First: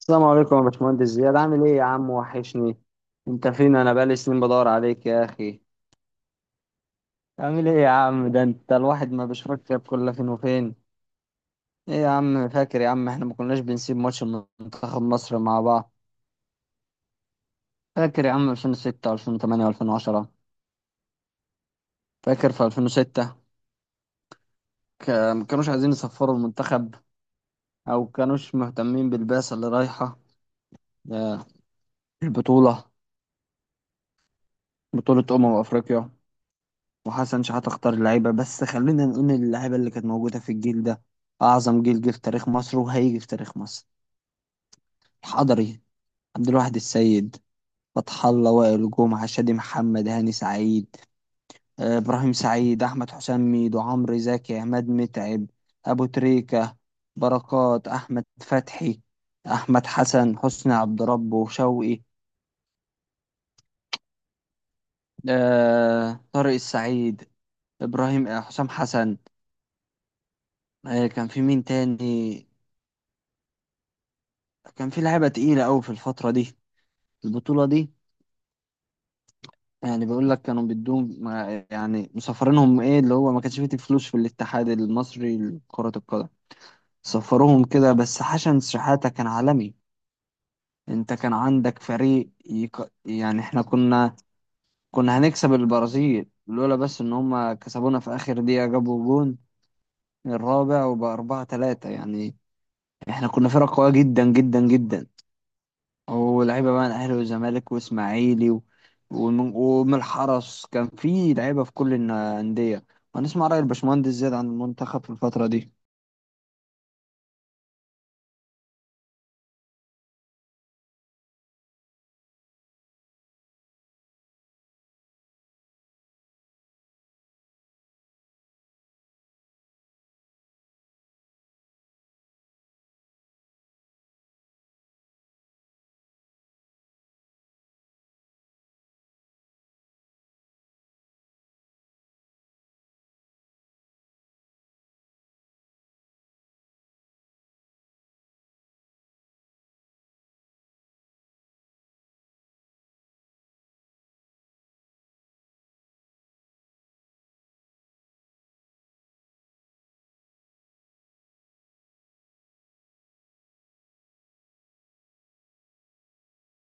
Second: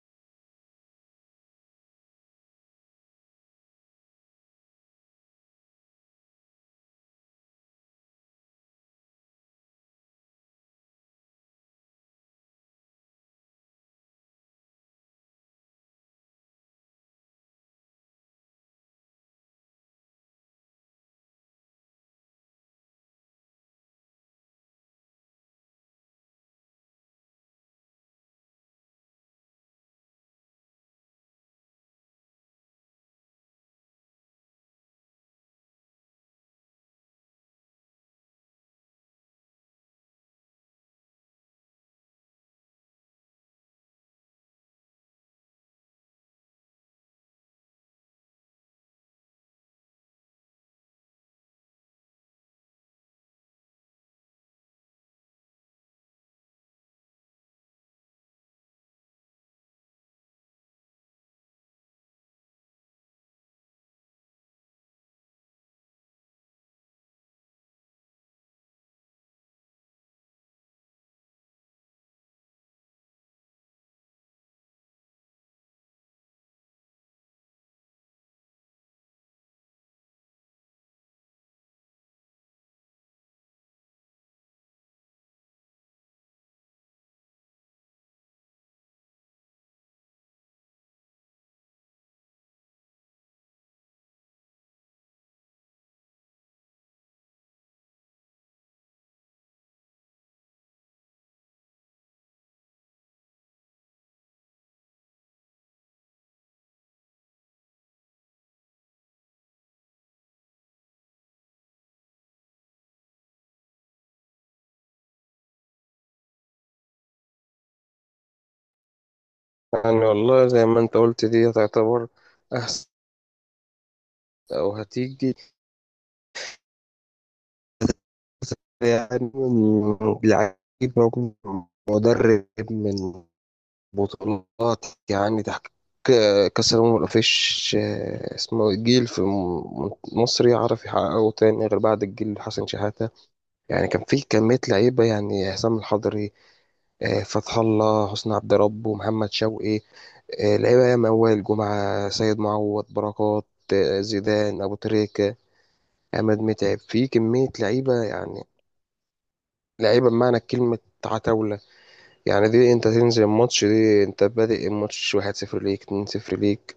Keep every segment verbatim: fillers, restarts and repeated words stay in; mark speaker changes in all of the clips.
Speaker 1: السلام عليكم يا باشمهندس زياد. عامل ايه يا عم؟ وحشني. انت فين؟ انا بقالي سنين بدور عليك يا اخي. عامل ايه يا عم؟ ده انت الواحد ما بيشوفك غير كل فين وفين. ايه يا عم؟ فاكر يا عم احنا ما كناش بنسيب ماتش منتخب مصر مع بعض؟ فاكر يا عم ألفين وستة و2008 و2010؟ فاكر في ألفين وستة ك- ما كانوش عايزين يصفروا المنتخب او كانوش مهتمين بالبعثة اللي رايحة. آه، البطولة، بطولة أمم أفريقيا. وحسن شحاتة اختار اللعيبة، بس خلينا نقول إن اللعيبة اللي كانت موجودة في الجيل ده أعظم جيل جه في تاريخ مصر وهيجي في تاريخ مصر. الحضري، عبد الواحد السيد، فتح الله، وائل جمعة، شادي محمد، هاني سعيد، آه، إبراهيم سعيد، أحمد حسام، ميدو، عمرو زكي، عماد متعب، أبو تريكة، بركات، أحمد فتحي، أحمد حسن، حسني عبد ربه، شوقي، آه، طارق السعيد، إبراهيم، آه، حسام حسن. آه، كان في مين تاني؟ كان في لعيبة تقيلة أوي في الفترة دي، البطولة دي. يعني بيقول لك كانوا بدهم مع- يعني مسافرينهم، إيه اللي هو، ما كانش فيه فلوس في الاتحاد المصري لكرة القدم، سفروهم كده، بس حسن شحاتة كان عالمي. أنت كان عندك فريق يك... يعني إحنا كنا، كنا هنكسب البرازيل لولا بس إن هما كسبونا في آخر دقيقة، جابوا جون الرابع، وبأربعة تلاتة يعني. إحنا كنا فرقة قوية جدا جدا جدا، ولعيبه بقى من الاهلي والزمالك واسماعيلي و- ومن ومن الحرس، كان في لعيبه في كل الن- الانديه. هنسمع راي الباشمهندس زياد عن المنتخب في الفتره دي.
Speaker 2: يعني والله زي ما انت قلت دي تعتبر احسن او هتيجي. يعني من لعيب موجود، من مدرب، من بطولات، يعني تحقيق كأس الأمم مفيش آه، اسمه إيه، جيل في م- مصر يعرف يحققه تاني غير بعد الجيل حسن شحاتة. يعني كان في كمية لعيبة، يعني حسام الحضري، آه، فتح الله، حسني عبد ربه، محمد شوقي، آه، لعيبه يا موال، جمعه، سيد معوض، بركات، آه، زيدان، ابو تريكه، عماد متعب. في كميه لعيبه يعني، لعيبه بمعنى كلمه، عتاوله. يعني دي انت تنزل الماتش، دي انت بادئ الماتش واحد صفر ليك، اتنين صفر ليك.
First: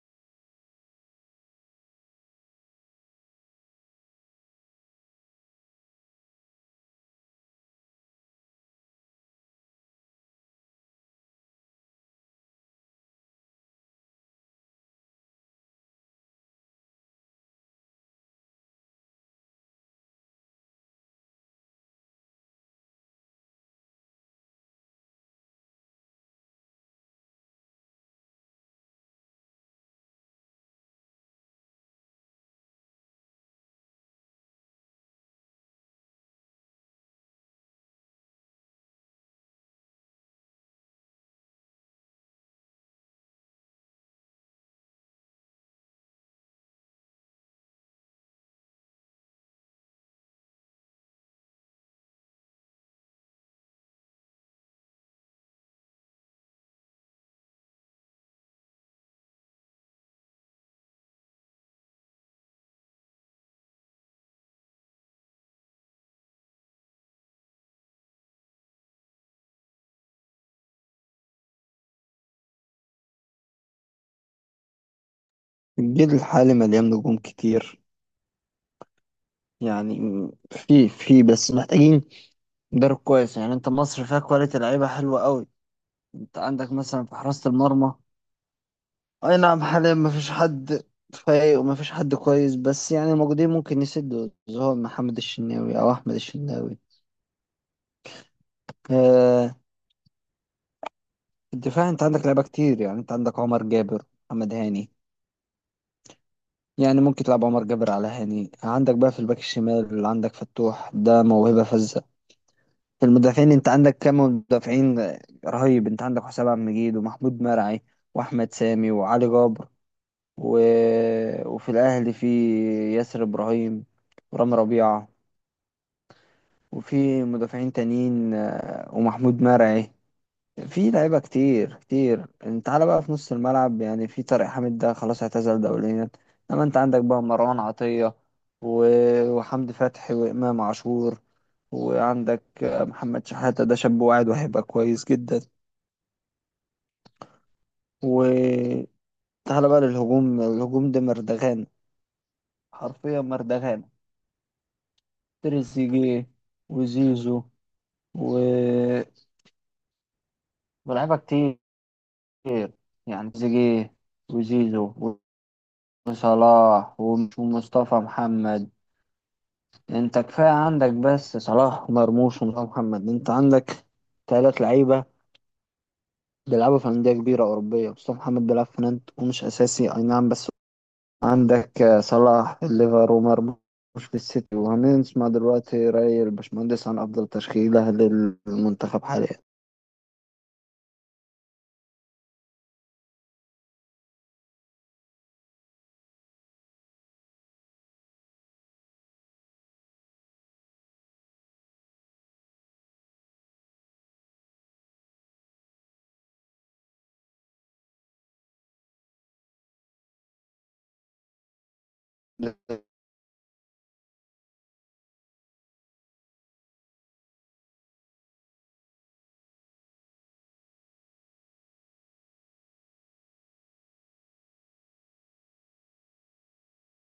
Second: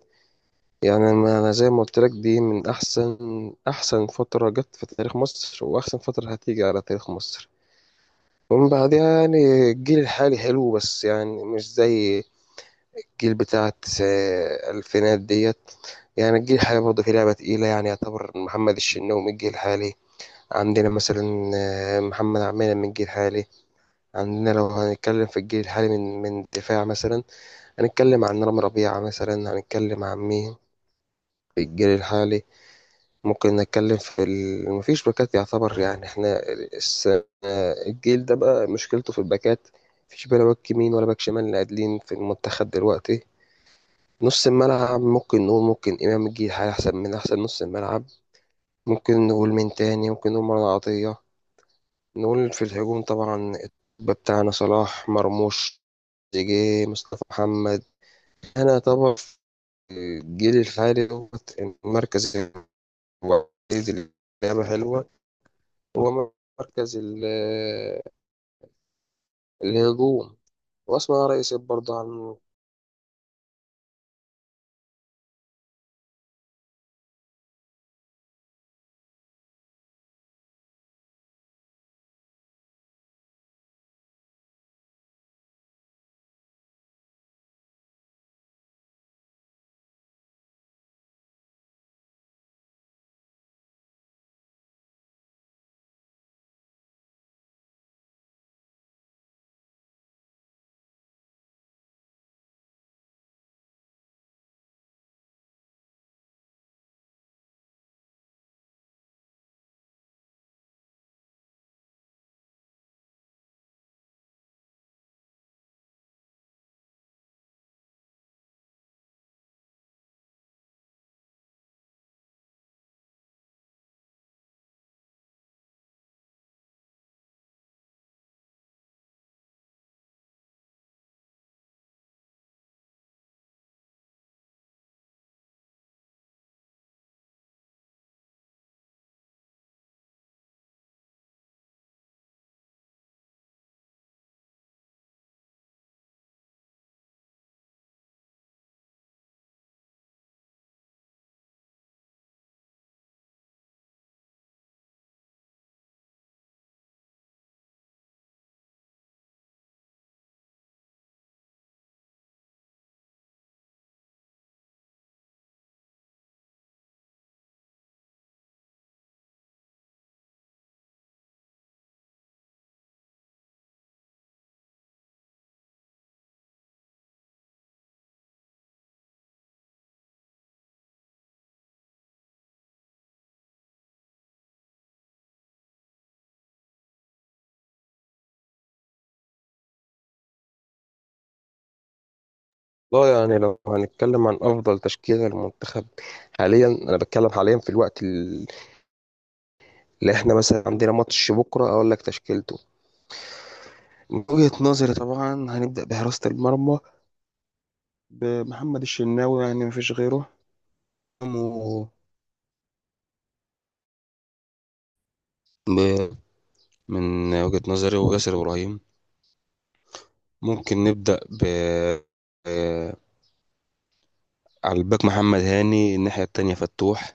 Speaker 2: يعني ما انا زي ما قلت لك، دي من احسن احسن فتره جت في تاريخ مصر، واحسن فتره هتيجي على تاريخ مصر. ومن بعدها يعني الجيل الحالي حلو بس يعني مش زي الجيل بتاع التسع- الألفينات ديت. يعني الجيل الحالي برضه فيه لعبة تقيلة، يعني يعتبر محمد الشناوي من الجيل الحالي عندنا، مثلا آه، محمد عمينة من الجيل الحالي عندنا. لو هنتكلم في الجيل الحالي من من الدفاع، مثلا هنتكلم عن رامي ربيعة، مثلا هنتكلم عن مين في الجيل الحالي؟ ممكن نتكلم في ال... مفيش باكات يعتبر. يعني احنا الس- آه، الجيل ده بقى مشكلته في الباكات، مفيش بلا باك يمين ولا باك شمال اللي قادلين في المنتخب دلوقتي. نص الملعب ممكن نقول، ممكن إمام يجي هيحسب من أحسن نص الملعب، ممكن نقول من تاني، ممكن نقول مرة عطية. نقول في الهجوم طبعا الطب بتاعنا صلاح، مرموش، تريزيجيه، مصطفى محمد. أنا طبعا في الجيل الحالي دوت المركز الوحيد اللي لعبة حلوة هو مركز ال- الهجوم. وأسمع رئيس برضه عن،
Speaker 1: الجيل الحالي مليان نجوم كتير يعني، في في بس محتاجين مدرب كويس. يعني انت مصر فيها كواليتي لعيبه حلوه قوي. انت عندك مثلا في حراسه المرمى، اي نعم حاليا ما فيش حد فايق وما فيش حد كويس، بس يعني الموجودين ممكن يسدوا، زي هو محمد الشناوي او احمد الشناوي. آه، في الدفاع انت عندك لعيبه كتير، يعني انت عندك عمر جابر، محمد هاني، يعني ممكن تلعب عمر جابر على هاني. عندك بقى في الباك الشمال اللي عندك فتوح، ده موهبه فذة. في المدافعين انت عندك كام مدافعين رهيب، انت عندك حسام عبد المجيد، ومحمود مرعي، واحمد سامي، وعلي جابر، و... وفي الاهلي في ياسر ابراهيم، ورامي ربيعه، وفي مدافعين تانيين، آه، ومحمود مرعي. في لعيبة كتير كتير. انت تعالى بقى في نص الملعب، يعني في طارق حامد ده خلاص اعتزل دوليا، انما انت عندك بقى مروان عطية، و- وحمدي فتحي، وإمام عاشور، وعندك محمد شحاتة ده شاب واعد وهيبقى كويس جدا. وتعالى بقى للهجوم، الهجوم ده مردغان، حرفيا مردغان. تريزيجيه، وزيزو، و... ولاعيبة كتير، يعني تريزيجيه، وزيزو، صلاح، ومش- ومصطفى محمد. انت كفاية عندك بس صلاح ومرموش ومصطفى محمد، انت عندك تلات لعيبة بيلعبوا في أندية كبيرة أوروبية. مصطفى محمد بيلعب في نانت ومش أساسي أي نعم، بس عندك آه، صلاح في الليفر، ومرموش في السيتي. وهنسمع دلوقتي رأي الباشمهندس عن أفضل تشكيلة للمنتخب حاليا.
Speaker 2: لا يعني لو هنتكلم عن أفضل تشكيلة للمنتخب حاليا، أنا بتكلم حاليا في الوقت. لا احنا مثلا عندنا ماتش بكره، اقول لك تشكيلته من وجهة نظري طبعا. هنبدأ بحراسة المرمى بمحمد الشناوي، يعني مفيش غيره. و- ب- من وجهة نظري وياسر إبراهيم. ممكن نبدأ ب آه، على الباك محمد هاني، الناحية التانية فتوح.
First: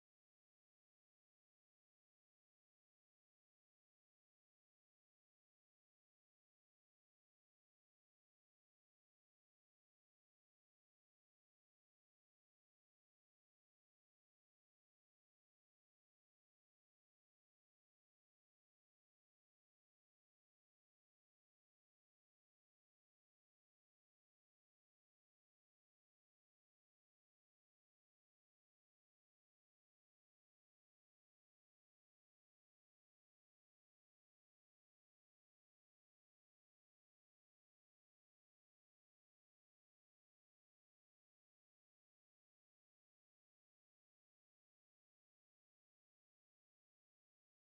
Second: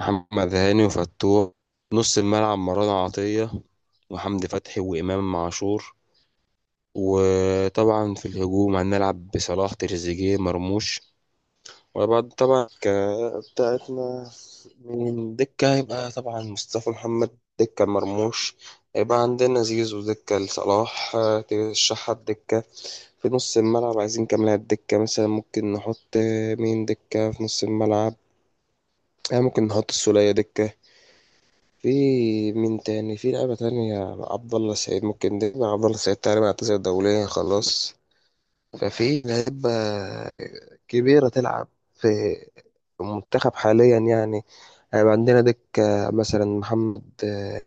Speaker 2: محمد هاني وفتوح. نص الملعب مروان عطية وحمدي فتحي وإمام عاشور. وطبعا في الهجوم هنلعب بصلاح، تريزيجيه، مرموش. وبعد طبعا ك- بتاعتنا من دكة هيبقى طبعا مصطفى محمد، دكة مرموش هيبقى عندنا زيزو، دكة لصلاح آه، ترشحها الدكة. في نص الملعب عايزين كام لاعب دكة؟ مثلا ممكن نحط آه، مين دكة في نص الملعب؟ آه، ممكن نحط السولية دكة. في مين تاني في لعبة تانية؟ عبد الله سعيد ممكن، دكة عبد الله سعيد تقريبا اعتزل دوليا خلاص. ففي لعيبة كبيرة تلعب في المنتخب حاليا يعني. هيبقى عندنا دكة مثلا محمد آه،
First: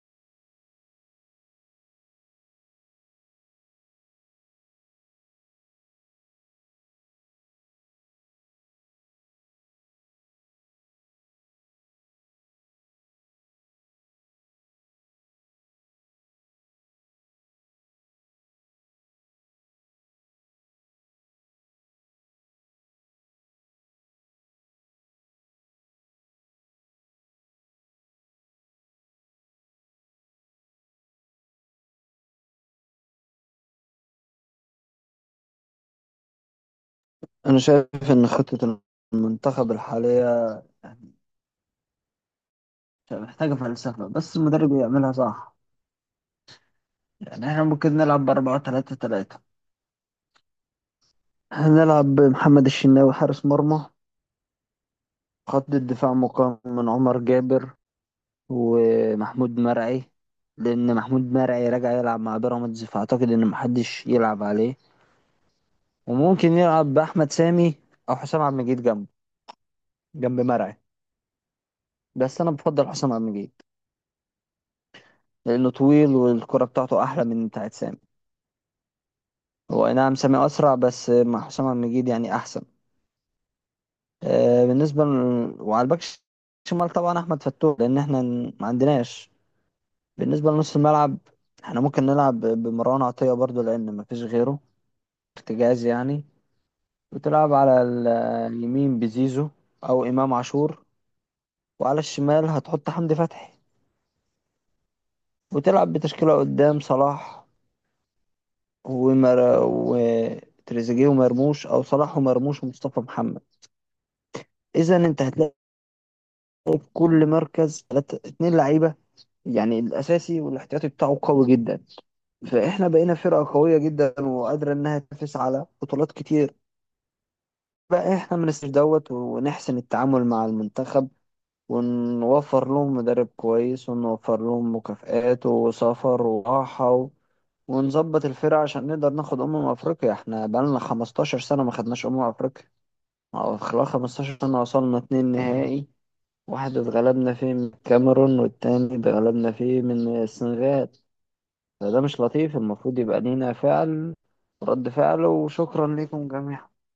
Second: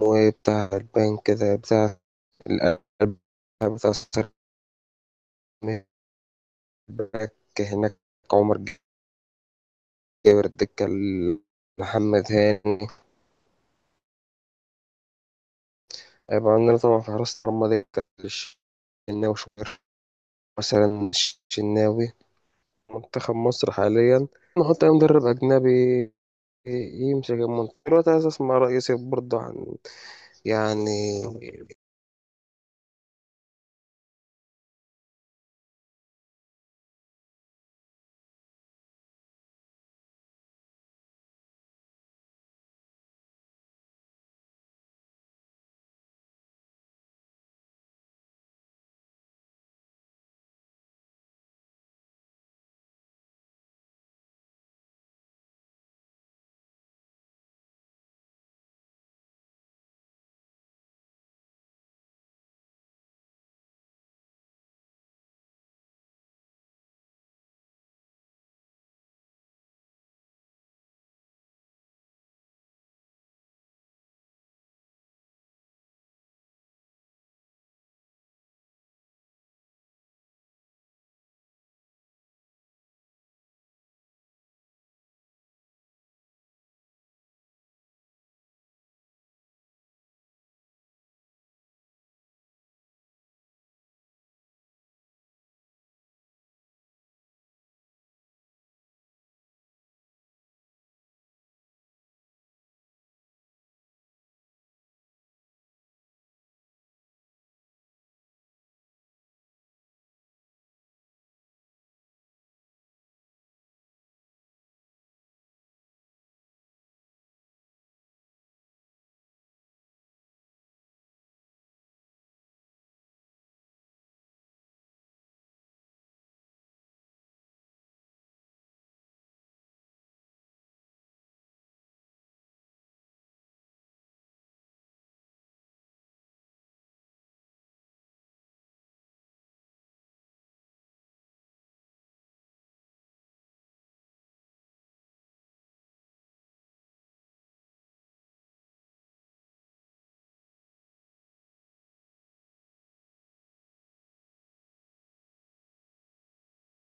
Speaker 2: مويه بتاع البنك كده، بتاع القلب، بتاع السر- باك هناك. عمر جابر الدكة ال- محمد هاني. هيبقى عندنا طبعا في حراسة المرمى دكة الشناوي، شوبير مثلا، الشناوي. منتخب مصر حاليا نحط أي مدرب أجنبي يمسك المنتخب دلوقتي، عايز اسمع رأيك برضه عن يعني.
Speaker 1: أنا شايف إن خطة المنتخب الحالية يعني محتاجة فلسفة، بس المدرب يعملها صح. يعني احنا ممكن نلعب بأربعة تلاتة تلاتة. هنلعب بمحمد الشناوي حارس مرمى. خط الدفاع مقام من عمر جابر ومحمود مرعي، لأن محمود مرعي راجع يلعب مع بيراميدز، فأعتقد إن محدش يلعب عليه، وممكن يلعب بأحمد سامي أو حسام عبد المجيد جنبه، جنب مرعي. بس أنا بفضل حسام عبد المجيد لأنه طويل والكرة بتاعته أحلى من بتاعت سامي. هو أي نعم سامي أسرع، بس مع حسام عبد المجيد يعني أحسن. آه، بالنسبة ل... وعلى الباك شمال طبعا أحمد فتوح، لأن احنا ن- ما عندناش. بالنسبة لنص الملعب، احنا ممكن نلعب ب- بمروان عطية برضو، لأن ما فيش غيره ارتجاز يعني. وتلعب على ال- اليمين بزيزو أو إمام عاشور، وعلى الشمال هتحط حمدي فتحي. وتلعب بتشكيلة قدام صلاح ومر... وتريزيجيه ومرموش، أو صلاح ومرموش ومصطفى محمد. إذا أنت هتلاقي في كل مركز تلاتة- اتنين لعيبة، يعني الاساسي والاحتياطي بتاعه قوي جدا. فاحنا بقينا فرقه قويه جدا وقادره انها تنافس على بطولات كتير. بقى احنا ما ننساش دوت، ونحسن التعامل مع المنتخب، ونوفر لهم مدرب كويس، ونوفر لهم مكافآت وسفر وراحه، و... ونظبط الفرقه عشان نقدر ناخد امم افريقيا. احنا بقالنا خمستاشر سنة سنه ما خدناش امم افريقيا، أو خلال خمسة عشر سنة سنه وصلنا اتنين نهائي، واحد اتغلبنا فيه من الكاميرون، والتاني اتغلبنا فيه من السنغال. ده, ده مش لطيف، المفروض يبقى لينا فعل، رد فعل. وشكرا لكم جميعا.